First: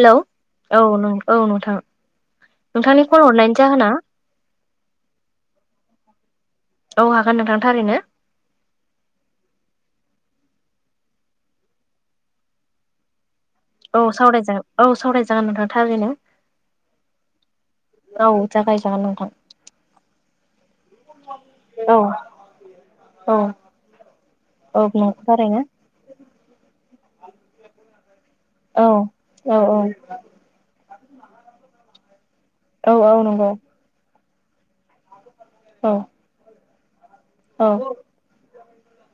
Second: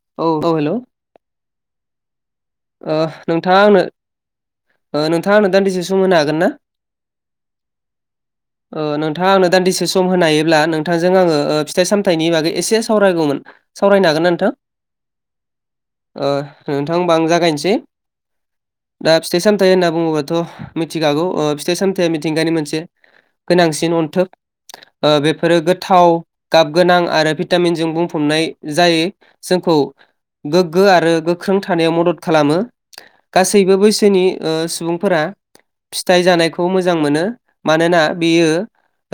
Hello औ hello ओ औ औ नोंथां। नोंथांनि फन हरनायनि नोंथाङा आंनो जाहोना नोंथाङा आंनो दान्दिसे सम होनो हागोन ना? औ हागोन नोंथां थारैनो नोंथाङा आंनो दान्दिसे स सम होनायोब्ला नोंथांजों आङो फिथाइ सामथाइनि बागै एसे सावरायगौमोन। औ सावरायनो हागोन ना नोंथां? सावरायजागोन औ सावरायजागोन नोंथां थारैनो ओ नोंथां ओमबा आं जा नायनिसेै। औ जागायजागोन दा नोंथां फिथाइ सामथायाइ होनना बुङोबाथ मिथिखागौ फिथाइ औ सामथायाइया मिथिंगानि मोनसे औ गोनांसिन अन्थोब औ नंगौ बेफोरो थारैनो गोथाव गाब गोनां आरो भिटामिनजों बुं हमनाय औ जायो औ जोंखौ औ गोग्गो आरो गोख्रों थानायाव मदद खालामो औ औ नंगौ गासैबो बैसोनि सुबुंफोरा औ फिथाइ जानायखौ मो जां मोनो औ मानोना बेयो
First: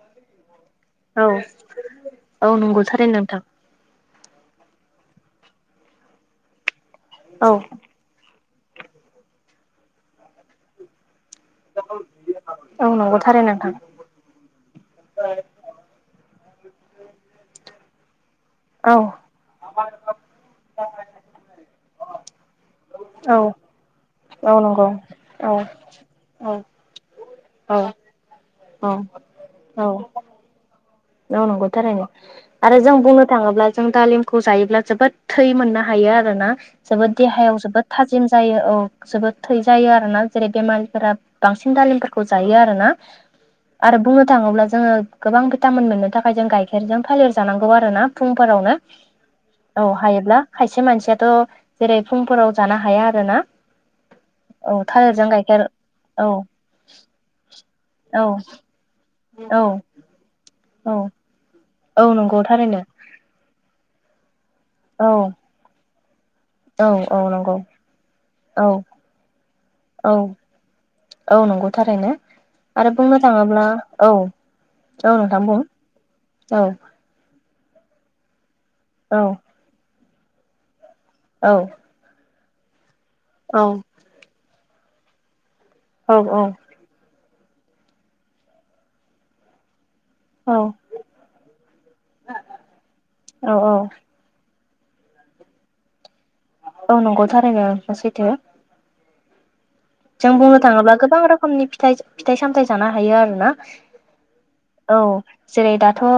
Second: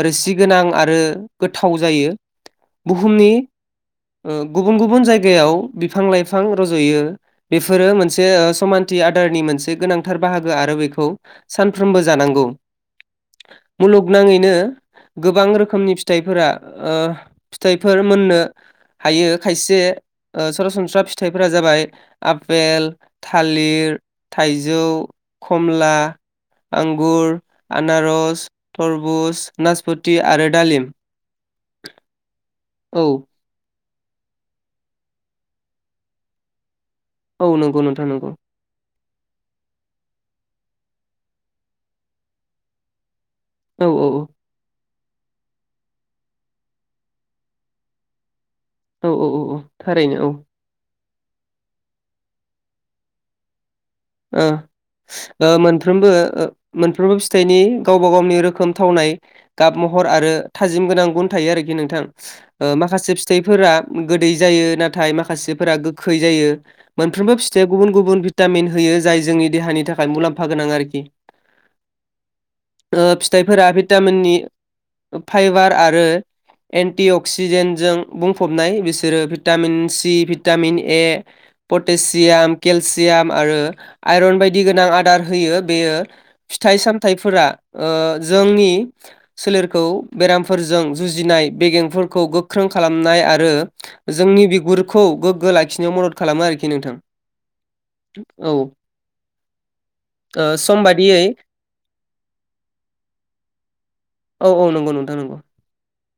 रोसि गोनां आरो औ गोथाव जायो औ नंगौ थारैनो बुहुमनि नोंथां गुबुन गुबुन जायगायाव बिफां लाइफां रज'यो औ। बेफोरो मोनसे समानथि आदारनि मोनसे गोनांथार बाहागो आरो बेखौ सानफ्रोमबो जानांगौ। औ नंगौ थारैनो नोंथां मुलुगनाङैनो गोबां रोखोमनि फिथाइफोरा ओ फिथाइफोर मोननो औ हायो खायसे ओ सरासनस्रा फिथाइफोरा जाबाय आ पेल, औ थालिर, औ नंगौ थाइजौ, औ खमला, औ आंगुर, औ आनारस, थरबुज, औ नासपति, आरो दालिम। औ नंगौ थारैनो आरो जों औ बुंनो थाङोब्ला जों दालिमखौ जायोब्ला जोबोद थै मोननो हायो आरो ना। जोबोद औ देहायाव नंगौ जोबोद नोंथां थाजिम नंगौ जायो औ। जोबोद थै जायो आरो ना जेरै बेमारिफोरा बांसिन दालिमफोरखौ जायो आरो ना। औ आरो औ बुंनो थाङोब्ला जोङो गोबां भिटामिन मोननो थाखाय जों गाइखेरजों थालिर जानांगौ आरो ना फुं फोरावनो औ हायोब्ला खायसे मानसिया थ' जेरै फुंफोराव जानो हाया आरोना। ओं। औ थालिरजों ओ गाइखेर मोनफ्रोमबो औ ओ मोनफ्रोमबो फिथाइनि गावबा औ गावनि रोखोम थावनाय औ गाब महर आरो थाजिम औ गोनां गुन थायो आरोखि नोंथां औ नंगौ थारैनो माखासे ओ फिथाइफोरा गोैदै जायो औ नाथाय माखासेफोरा गोखै जायो औ औ मोनफ्रोमबो नंगौ फिथाइया गुबुन गुबुन औ भिटामिन होयो जाय जोंनि देहानि थाखाय औ मुलाम्फा गोनां आरोखि औ नंगौ थारैनो आरो ओ बुंनो थाङोब्ला फिथाइफोरा औ भिटामिननि औ नोंथां बुं फाइबार आरो औ एन्टिअक्सिजेन्ट जों बुंफबनाय औ बिसोरो भिटामिन सि, भिटामिन ए औ पटेसियाम केलसियाम आरो औ आइरन बायदि गोनां आदार होयो बेयो औ फिथाइ सामथाइफो फोरा ओ जोंनि सोलेरखौ औ बेरामफोरजों जुजिनाय बेगेंफोरखौ गोख्रों खालामनाय आरो औ जोंनि बि गुरखौ गोग्गो लाखिनायाव मदद खालामो आरोखि नोंथां। औ नंगौ थारैनो सैथो [inaudible] जों बुंनो सम थाङोब्ला गोबां बादियै रोखोमनि फिथाइ फिथाइ सामथाय जानो हायो आरो ना? औ नंगौ औ नोंथां नंगौ जेरै दाथ' ओ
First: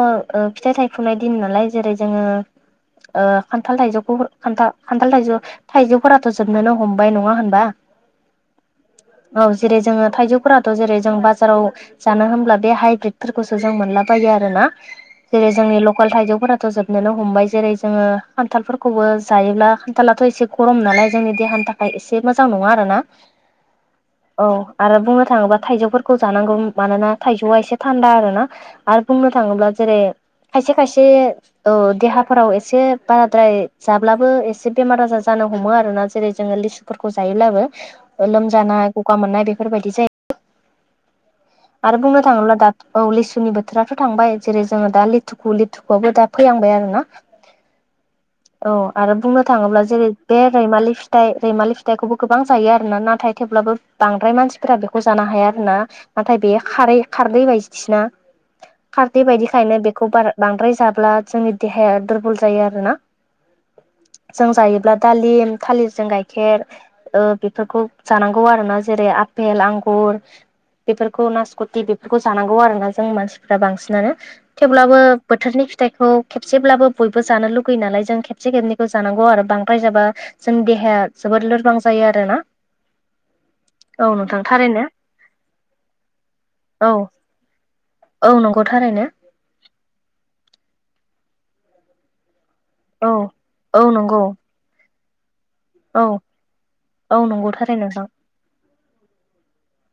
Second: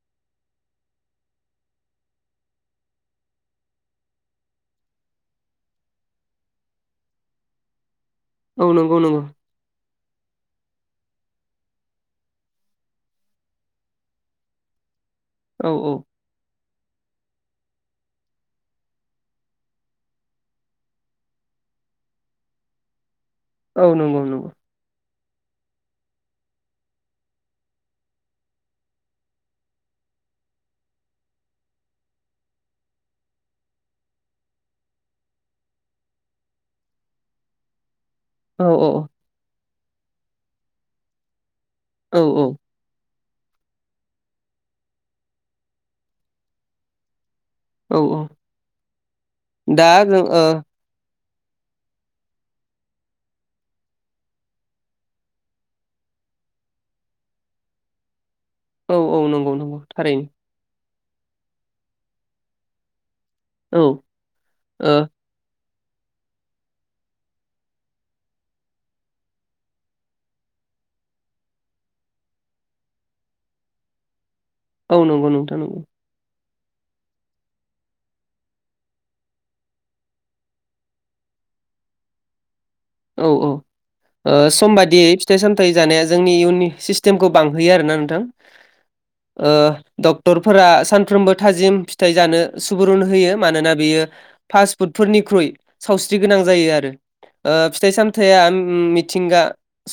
फिथाइ थायफुनाय दिन नालाय जेरै जोङो ओ खान्थाल थाइजौखौ खान्थाल खान्थाल थाइजौ थाइजौफोराथ' जोबनोनो हमबाय नङा होनबा? औ नंगौ नंगौ औ जेरै जोङो थाइजौफोराथ' जेरै जों बाजाराव जानो होमब्ला बे हाइब्रिदफोरखौसो जों मोनलाबायो आरोना? जेरै औ जोंनि औ लकेल थाइजौफोराथ' जोब नोनो हमबाय जेरै जोङो खान्थालफोरखौबो जायोब्ला खान्थालाथ' एसे गरम नालाय जोंनि देहानि थाखाय एसे मोजां नङा आरोना औ नंगौ औ नंगौ आरो बुंनो थाङोब्ला थाइजौफोरखौ जानांगौ मानोना थाइजौआ एसे थान्दा आरोना आरो बुंनो थाङोब्ला जेरै खायसे खायसे औ देहाफोराव एसे बाराद्राय जाब्लाबो एसे बेमार आजार जानो हमो आरोना जेरै जोङो लिसुफोरखौ जायोब्लाबो। ओ औ लोमजानाय गगा मोननाय बेफोरबायदि जायो। आरो बुंनो औ थांङोब्ला दा औ लिसु नि बोथोराथ' थांबाय जेरै जोङो दा लिथुुखु लिथुखुआबो दा फैहांबाय आरो ना। औ औ आरो बुंनो थाङोब्ला दा जेरै जों बे ओ रैमालि फिथाइ रैमालि फिथाइखौबो गोबां जायो आरो। आरोना नाथाय थेवब्लाबो बांद्राय मानसिफोरा बेखौ जानो हाया आरो ना नाथाय बेयो खारै खारदै बायदि सोना। औ औ खारदै नंगौ बायदिखायनो नंगौ बेखौ थारैनो बारा बांद्राय जाब्ला जोंनि देहाया दुरबल जायो आरोना? औ जों ओ जायोब्ला दालिम थालिरजों गाइखेर ओ बे- बेफोरखौ जानांगौ आरो ना जेरै आफेल आंगुर बेफोरखौ नासख'थि बेफोरखौ जानांगौ आरोना जों मानसिफ्रा बांसिनानो औ थेवब्लाबो नंगौ नोंथां बोथोरनि नंगौ फिथाइखौ खेबसेब्लाबो बयबो जानो लुगैयो नालाय जों खेबसे खेबनैखौ जानांगौ आरो बांद्राय जाबा जोंनि देहाया जो लोरबां जायो आरोना। औ औ औ नोंथां सम थारैनो बाददियै फिथाइ सामथायाइ जानाया जोंनि इयुन औ सिस्टेमखौ बांहोयो आरो ना नोंथां। औ नंगौ थारैनो ओ डक्टरफोरा सानफ्रोमबो थाजिम फिथाइ जानो सुबुरुन औ होयो मानोना औ बेयो नंगौ फास्ट फुडफोरनिख्रुइ औ सावस्रि गोनां जायो आरो औ नंगौ ओ थारै फिथाइ नोंथां सामथायाइया मिथिंगा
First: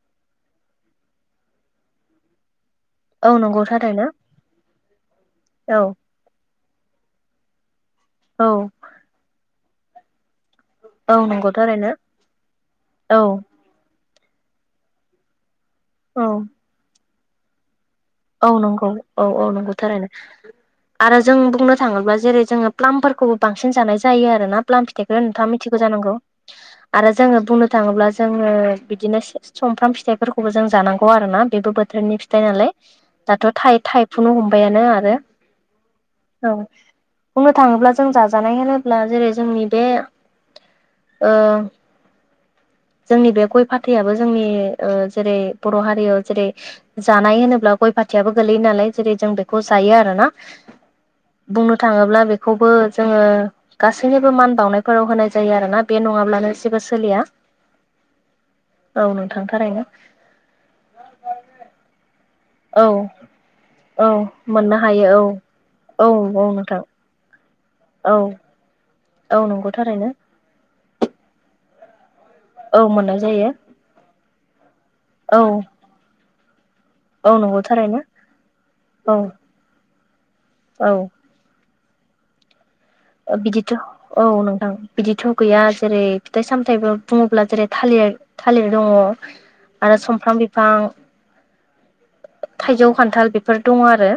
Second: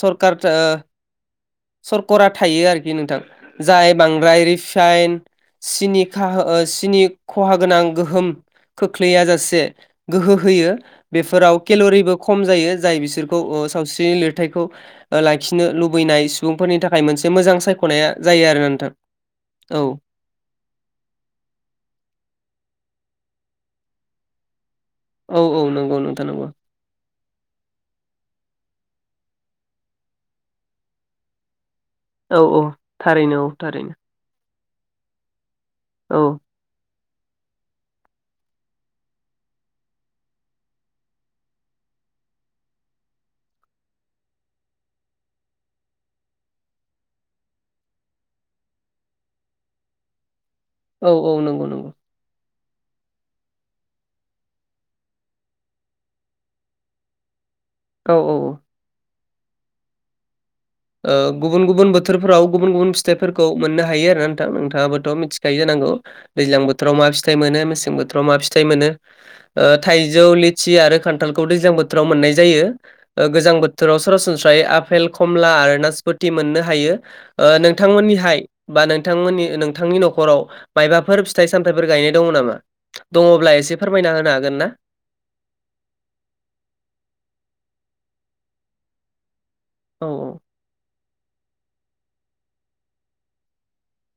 सरखार थो सरकरा थायो आरो। नोंथां औ नंगौ जाय थारैनो बांद्राय रिफाइन औ सिनिखा ओ नि खहा गोनां गोहोम औ खोख्लैया जासे गोहो होयो। औ नंगौ बेफोराव थारैनो केेल'रिबो खम जायो जाय औ बिसोरखौ ओ सावस्रिनि लिरथायखौ लाय लाखिनो औ लुबैनाय सुबुंफोरनि थाखाय मोनसे मोजां सायख' औ नंगौ औ औ नंगौ थारैनो आरो जों बुंनो थाङोब्ला जेरै जोङो प्लाामपफोरखौबो बांसिन जानाय जायो आरोना प्लाम फि बेखौनो औ नोंथाङा औ मिथिगौ नंगौ जानांगौ नोंथां नंगौ आरो जोङो बुंनो थाङोब्ला जोङो बिदिनो सुमफ्राम फिथाइफोरखौबो जों जानांगौ आरोना बेबो बो बोथोरनि फिथाइ औ औ नालाय थारैनो दाथ' औ थाय थारैनो थायफु हमबायानो आरो औ बुंनो थाङोब्ला जों जाजानाय होनोब्ला जेरै जोंनि बे ओ [unintelligible] जोंनि बे गय फाथैाबो जोंनि ओ जेरै बर' हारियाव जेरै जानाय होनो ब्ला गय फाथियाबो गोलैयो नालाय जेरै जों बेखौ जायो आरो ना। औ औ नंगौ नंगौ खौबो जोङो गासैनिबो मान बावनायफोराव होनाय जायो आरोना बे नङाब्लानो जेबो सोलिया। औ औ औ औ नोंथां थारैनो ओ गुबुन गुबुन बोथोरफोराव गुबुन औ गुबुन फिथाइफोरखौ मोननो हायो औ आरो ना नोंथां मोननो नोंथाङाबोथ' हायो औ मिथिखायो जानांगौ औ औ दैजां नोंथां बोथोराव मा फिथाइ मोनो मेसें औ बोथोराव मा फिथाइ मोनो औ ओ नंगौ थारैनो थाइजौ लिचि आरो खान्थालखौ दैज्लांबोथोराव मोननाय जायो औ मोननाय जायो गोजां बोथोराव सरासनस्रायै आपेल खमला औ कमला आरो नासपथि मोननो हायो औ ओ नंगौ थारैनो नोंथांमोनिहाय बा औ नोंथांमोनि नोंथांनि न'खाव औ मायबाफोर फिथाइ साम थायफोर गायनाय दङ नामा दङब्ला बिदिथ' एसे फोरमायना औ होनो हागोन नोंथां ना बिदिथ' गैया जेरै फिथाइ सामथायाइबो बुङोब्ला जेरै थालिर थालेर दङ आरो औ सुमफ्राम बिफां थाइजौ खान्थाल बेफोर दङ आरो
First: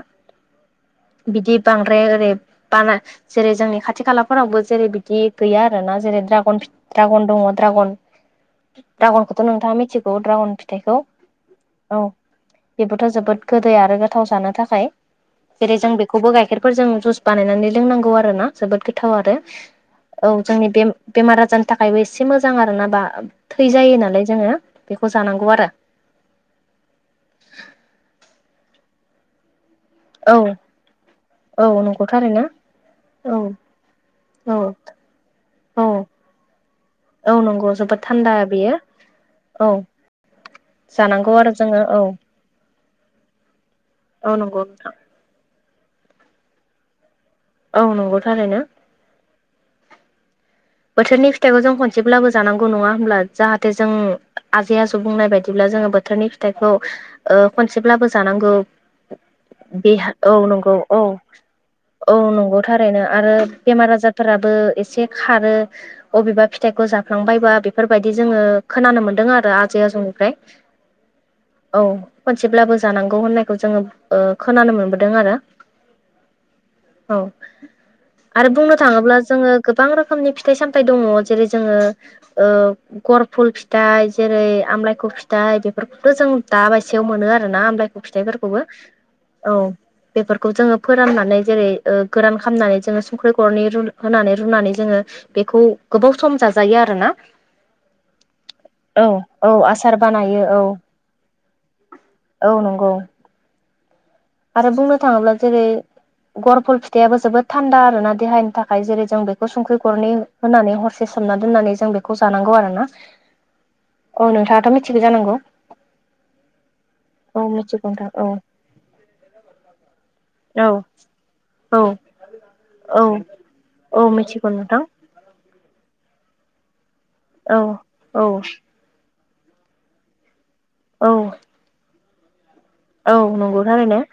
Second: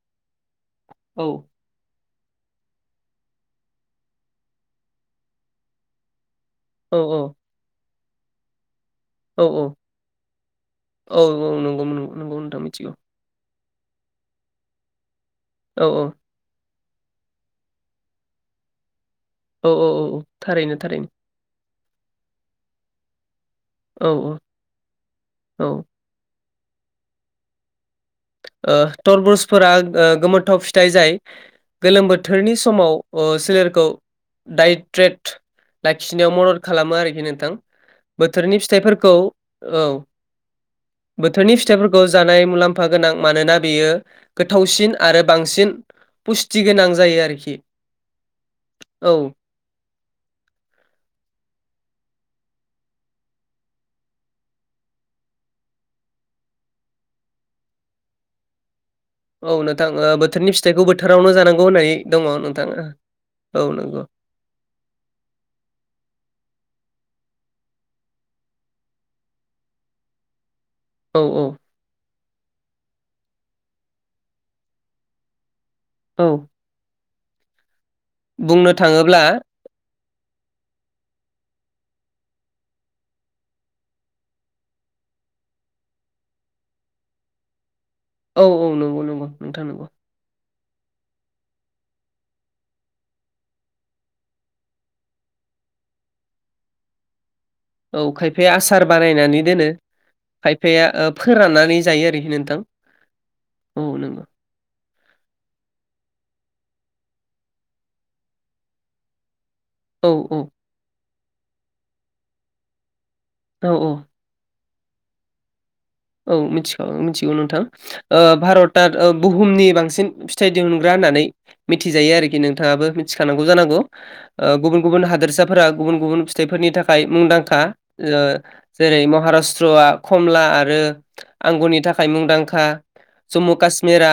औ बिदि बांद्राय बारा जेरै जोंनि खाथि खालाफोरावबो जेरै बिदि गैया आरो ना जेरै द्रा गन औ द्रागन दङ द्रागन ड्रागनखौथ' औ नोंथाङा मिथिगौ द्रागन फिथाइखौ औ नंगौ औ नंगौ नंगौ नोंथां मिथिगौ बेबोथ' जोबोद गोदै आरो गोथाव जानो थाखाय जेरै औ जों औ बेखौबो गाइखेर जों जुस बानायनानै लोंनांगौ आरो ना जोबोद गो थाव आरो औ औ जोंनि थारैनो बे थारैनो बेमार आजारनि थाखायबो एसे मोजां आरो ना बा थै जायो औ नालाय औ जोङो बेखौ जानांगौ औ आरो ओ टरभुस फोरा औ गोमोथाव फिथाइ जाय औ नंगौ गोलोम थारैनो बोथोरनि समाव औ सोलेरखौ औ डाइट्रेट औ लाखिनायाव मदद खालामो आरोखि औ नोंथां नंगौ जोबोद थान्दा बोथोरनि बेयो फिथाइफोरखौ औ जानांगौ आरो बोथोरनि जोङो औ फिथाइफोरखौ जानाय मुलाम्फा गोनां मानोना बेयो औ नंगौ गोथावसिन नोंथां आरो बांसिन पुस्टि गोनां जायो आरोखि औ नंगौ थारैनो औ बोथोरनि फिथाइखौ जों खनसेब्लाबो जानांगौ नङा होमब्ला जाहाथे जों आजै आजौ बुंनाय बायदिब्ला जों बोथोरनि फिथाइखौ खनसेब्लाबो जानांगौ औ नोंथां बे ओ औ बोथोरनि नंगौ फिथाइखौ औ बोथोरावनो जानांगौ होननानै औ दङ नंगौ नोंथां थारैनो आरो औ बेमार नंगौ आजार हा फोराबो एसे खारो अबेबा फिथाइखौ जाफ्लांबायबा बेफोरबायदि जोङो खोनानो मोन्दों आरो आजै आजौनिफ्राय औ खनसेब्लाबो जानांगौ होननायखौ जोङो खोनानो मोनबोदों आरो औ औ आरो बुंनो थाङोब्ला जोङो गोबां रोखोमनि फिथाइ सामथाइ दङ जेरै जोङो गर फुल फिथाइ जेरै आमलायखौ फिथाइ बेफोरखौथ' जों दाबायसेयाव मोनो आरोना आमलाइ औ फिथफोरखौबो औ नंगौ नंगौ औ नोंथां नंगौ बे खौ जोङो फोराननानै जेरै गोरान खालामनानै जोङो संख्रि गरनि रु होनानै रुनानै जोङो बेखौ गोबाव सम जाजायो आरो ना औ खायफाया आसार बानायनानै दोनो आसार बानायो औ खायफाया फोराननानै जायो आरोखि औ नोंथां नंगौ औ नङबा आरो बुंनो थाङोब्ला जेरै गरफुल फिथाइाबो जोबोद थान्दा आरो ना देहानि थाखाय जेरै जों बे खौ संख्रि औ गरनै औ होनानै हरसे सोमना दोननानै जों बेखौ जानांगौ आरो ना औ नोंथाङाथ' मिथिगौ जानांगौ औ मिथिख मिथिगौ औ नोंथां मिथिगौ नोंथां औ भारतआ बुहुमनि बांसिन फिथाइ दिहुनग्रा औ होननानै औ मिथिजायो आरोखि नोंथाङाबो औ मिथिखानांगौ जानांगौ औ मिथिगौ गुबुन नोंथां गुबुन हादोरसा गुबुन गुबुन फिथाइफोरनि थाखाय औ मुंदांखा औ जेरै महारास्ट्र अत्रआ खमला आरो औ आंगुरनि थाखाय मुंदांखा औ जम्मु नंगौ थारैनो कास्मिरा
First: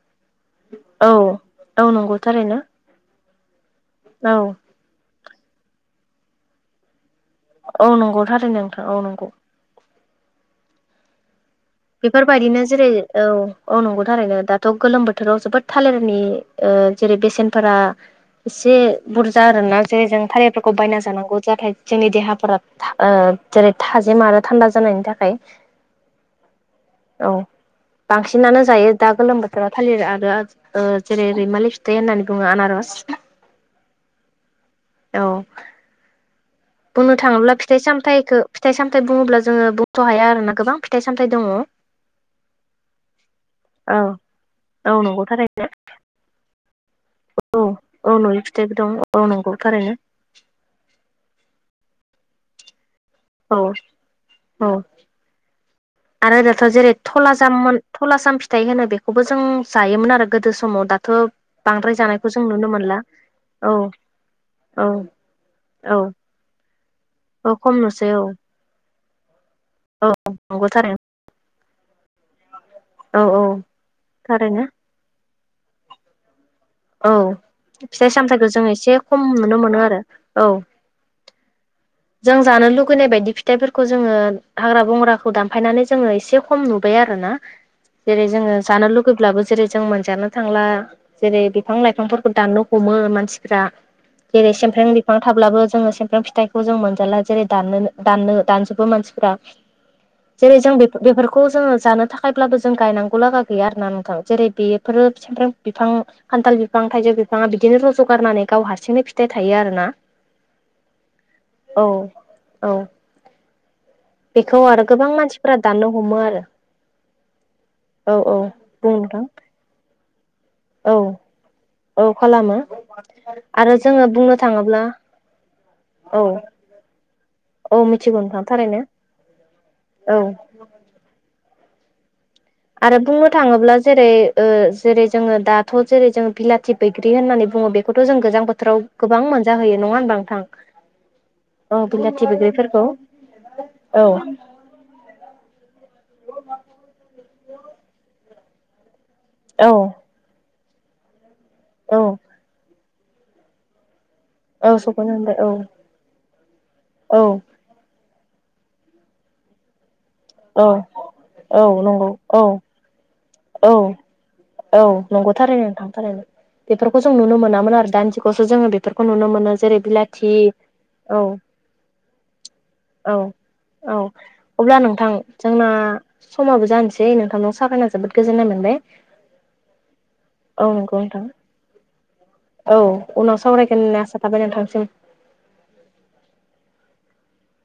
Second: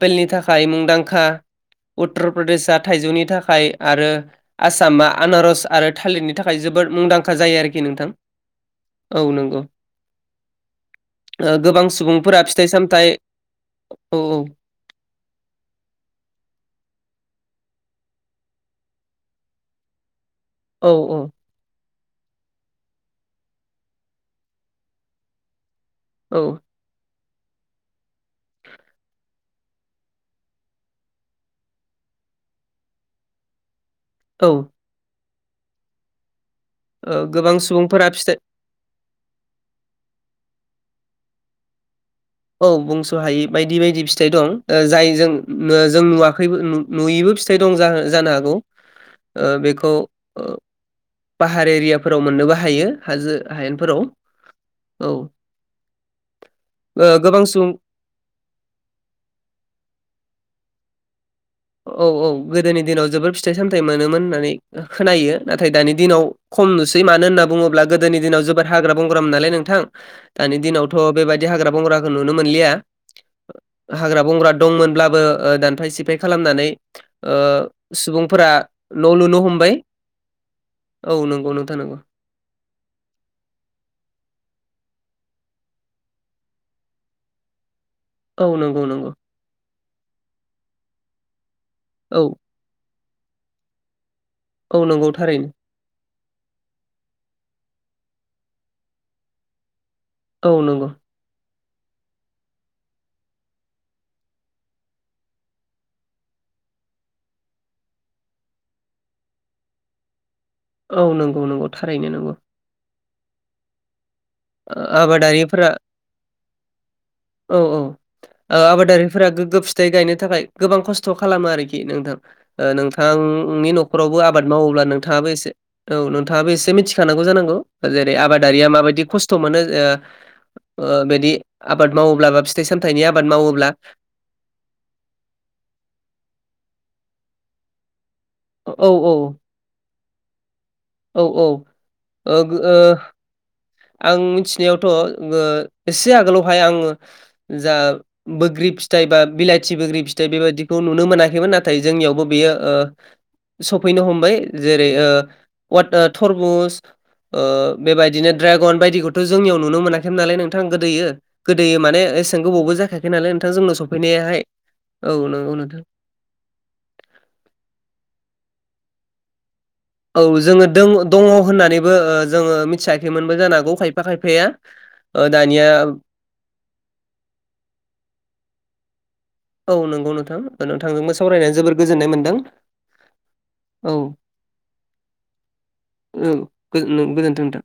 आपेलनि थाखाय औ मुंदांखा औ नंगौ उत्तर थारैनो प्रदेशआ थाइजौनि थाखाय आरो औ आसामा आनारस आरो थालिरनि थाखाय जोबोद मुंदांखा। खा जायो आरोखि औ नोंथां नंगौ थारैनो नोंथां औ नंगौ। ओ गोबां सुबुंफोरा बेफोरबायदिनो फिथाइ जेरै सामथाइ औ औ नंगौ औ थारैनो दाथ' गोलोम बोथोराव जोबोद थालिरनि ओ जेरै बेसेनफोरा एसे बुरजा आरो ना जेरै जों थारैफोरखौ औ बायना जानांगौ थायजौ जोंनि देहाफोरा जेरै थाजिम आरो थान्दा जानायनि थाखाय औ। औ। बांसिनानो जायो दा गोलोम बोथोराव थालिर आरो जेरै रैमालि फिथाइ होननानै बुङो आनारस [unintelligible] औ। औ बुंनो ओ थाङोब्ला गोबां फिथाइ सुबुंफोरा सामथायखौ फिथाइ सामथाय बुङोब्ला जोङो बथ' हाया आरोना गोबां फिथाइ सामथाइ दङ औ बुंस' हायि बायदि बायदि औ फिथाइ दं औ जाय नंगौ जों थारैनो जों नुवाखै नुयैबो फिथाइ औ दं औ जानो न'नि हागौ। दं। औ नंगौ बेखौ थारैनो पाहार एरियाफोराव मोननोबो हायो। हाजो औ हायेनफोराव औ आरो दाथ' जेरै- गोबां सुबुं थलाजाममोन थलाजाम फिथाइ होनो बेखौबो जों जायोमोन आरो गोदो समाव दाथ' बांद्राय औ औ जानायखौ जों नुनो गोदोनि मोनला दिनाव जोबोर फिथाइ औ सामथायाइ मोनोमोन होननानै औ खोनायो नाथाय दानि औ दिनाव खम नुस मानो होनना औ खम बुोब्ला नुसै गोदोनि औ दिनाव जोबोद हाग्रा बंग्राम नालाय नों नोंथां औ दानि नंगौ दिनावथ' थारैनो बेबायदि हाग्रा बंग्राखौ नुनो मोनलिया। औ औ हाग्रा बंग्रा थारैनो दंमोनब्लाबो दानफाय सिफाय खालामनानै औ फिथाइ सामथाइखौ सुबुंफोरा जों एसे न' खम लुनो नुनो हमबाय। मोनो आरो औ औ नंगौ नोंथां नांगौ। जों जानो लुुबैनाय बायदि फिथाइफोरखौ जोङो हाग्रा बंग्राखौ दानफायनानै जोङो एसे खम नुबाय आरो। जेरै औ -जोङो नंगौ जानो नंगौ लुुबैब्लाबो जेरै जों मोनजानो थांला जेरै- बिफां औ लाइफांफोरखौ दाननो हमो मानसिफ्रा जेरै औ सेमफ्रें नंगौ बिफां थारैनो थाब्लाबो जोङो सेमफ्रें फि जों मोनजाला जेरै दाननो- दाननो दानजोबो मानसिफोरा औ जेरै जों बे नंगौ बेफोरखौ जोङो जानो थाखायब्लाबो जों गायनांगौ लागा गैया आरोना नोंथां जेरै बेफोरो सामफ्राम बिफां खान्थाल बिफां बिफां थाइजौ बिफाङा बिदिनो रज'गारनानै गाव हारसिंनो फिथाइ थायो आरो ना। औ नंगौ नंगौ थारैनो नंगौ। औ बेखौ ओ आरो गोबां मानसिफोरा आबादारिफोरा दाननो हमो आरो। औ औ औ बुं नोंथां आबादारिफोरा गोग्गो फिथाइ गायनो थाखाय गोबां औ खस्थ' खालामो आरोखि औ नोंथां खालामो ओ नोंथांनि आरो जोङो नखरावबो बुंनो आबाद मावोब्ला थाङोब्ला नोंथाङाबो एसे औ नोंथाङाबो एसे मिथिखानांगौ जानांगौ औ जेरै मिथिगौ नोंथां आबादारिया थारैनो माबादि खस स्थ मोनो औ ओ बिदि आबाद मावोब्ला फिथाइ आरो सामथाइनि आबाद बुंनो मावोब्ला थाङोब्ला जेरै जेरै जोङो दाथ' जेरै जोङो बिलाथि बैग्रि होननानै बुङो बेखौथ' जों गोजां औ बोथोराव औ गोबां मोनजाहोयो नङा होनबा नोंथां? औ औ औ बिलाथि ओ ओ बैग्रिफोरखौ औ आं मिथिनायावथ' ओ एसे आगोलावहाय आङो जा बोग्रि फिथाइ बा औ बिलाइथि बोग्रि फिथाइ बेबायदि नुनो मोनाखैमोन नाथाय औ जोंनियावबो बेयो ओ सफैनो हमबाय औ जेरै ओ सफैनो मोनबाय औ वा थरमुस औ बेबायदिनो ड्रेगन बायदिखौथ' जोंनियाव नुनो मोना नालाय नोंथां औ गोदोयो गोदो औ नंगौ मानेसे औ गोबावबो जाखायाखै नालाय नोंथां औ जोंनाव सफैनायाहाय औ नंगौ नंगौथारै न नोंथां थांथारै बेफोरखौ जों नुनो मोनामोन आरो दान्दिखौ जोङो बेफोरखौ नुनो मोनो जेरै- औ बिलाथि जोङो द औ दङ होननानैबो जोङो औ मिथियाखैमोनबो जानो हागौ खायफा औ खायफाया अब्ला नोंथां ओ दानिया जोंना समाबो जानोसै नोंथांनाव सारायना जोबोद गोजोननाय मोनबाय। औ नंगौ नोंथां औ नंगौ नोंथांजोंबो नोंथां सावरायनाय जोबबोद गोजोन्नाय मोनदों औ उनाव सावरायगोन औ होनना आसा थाबाय नोंथांसिम औ गोज नों गोजोनथों नोंथां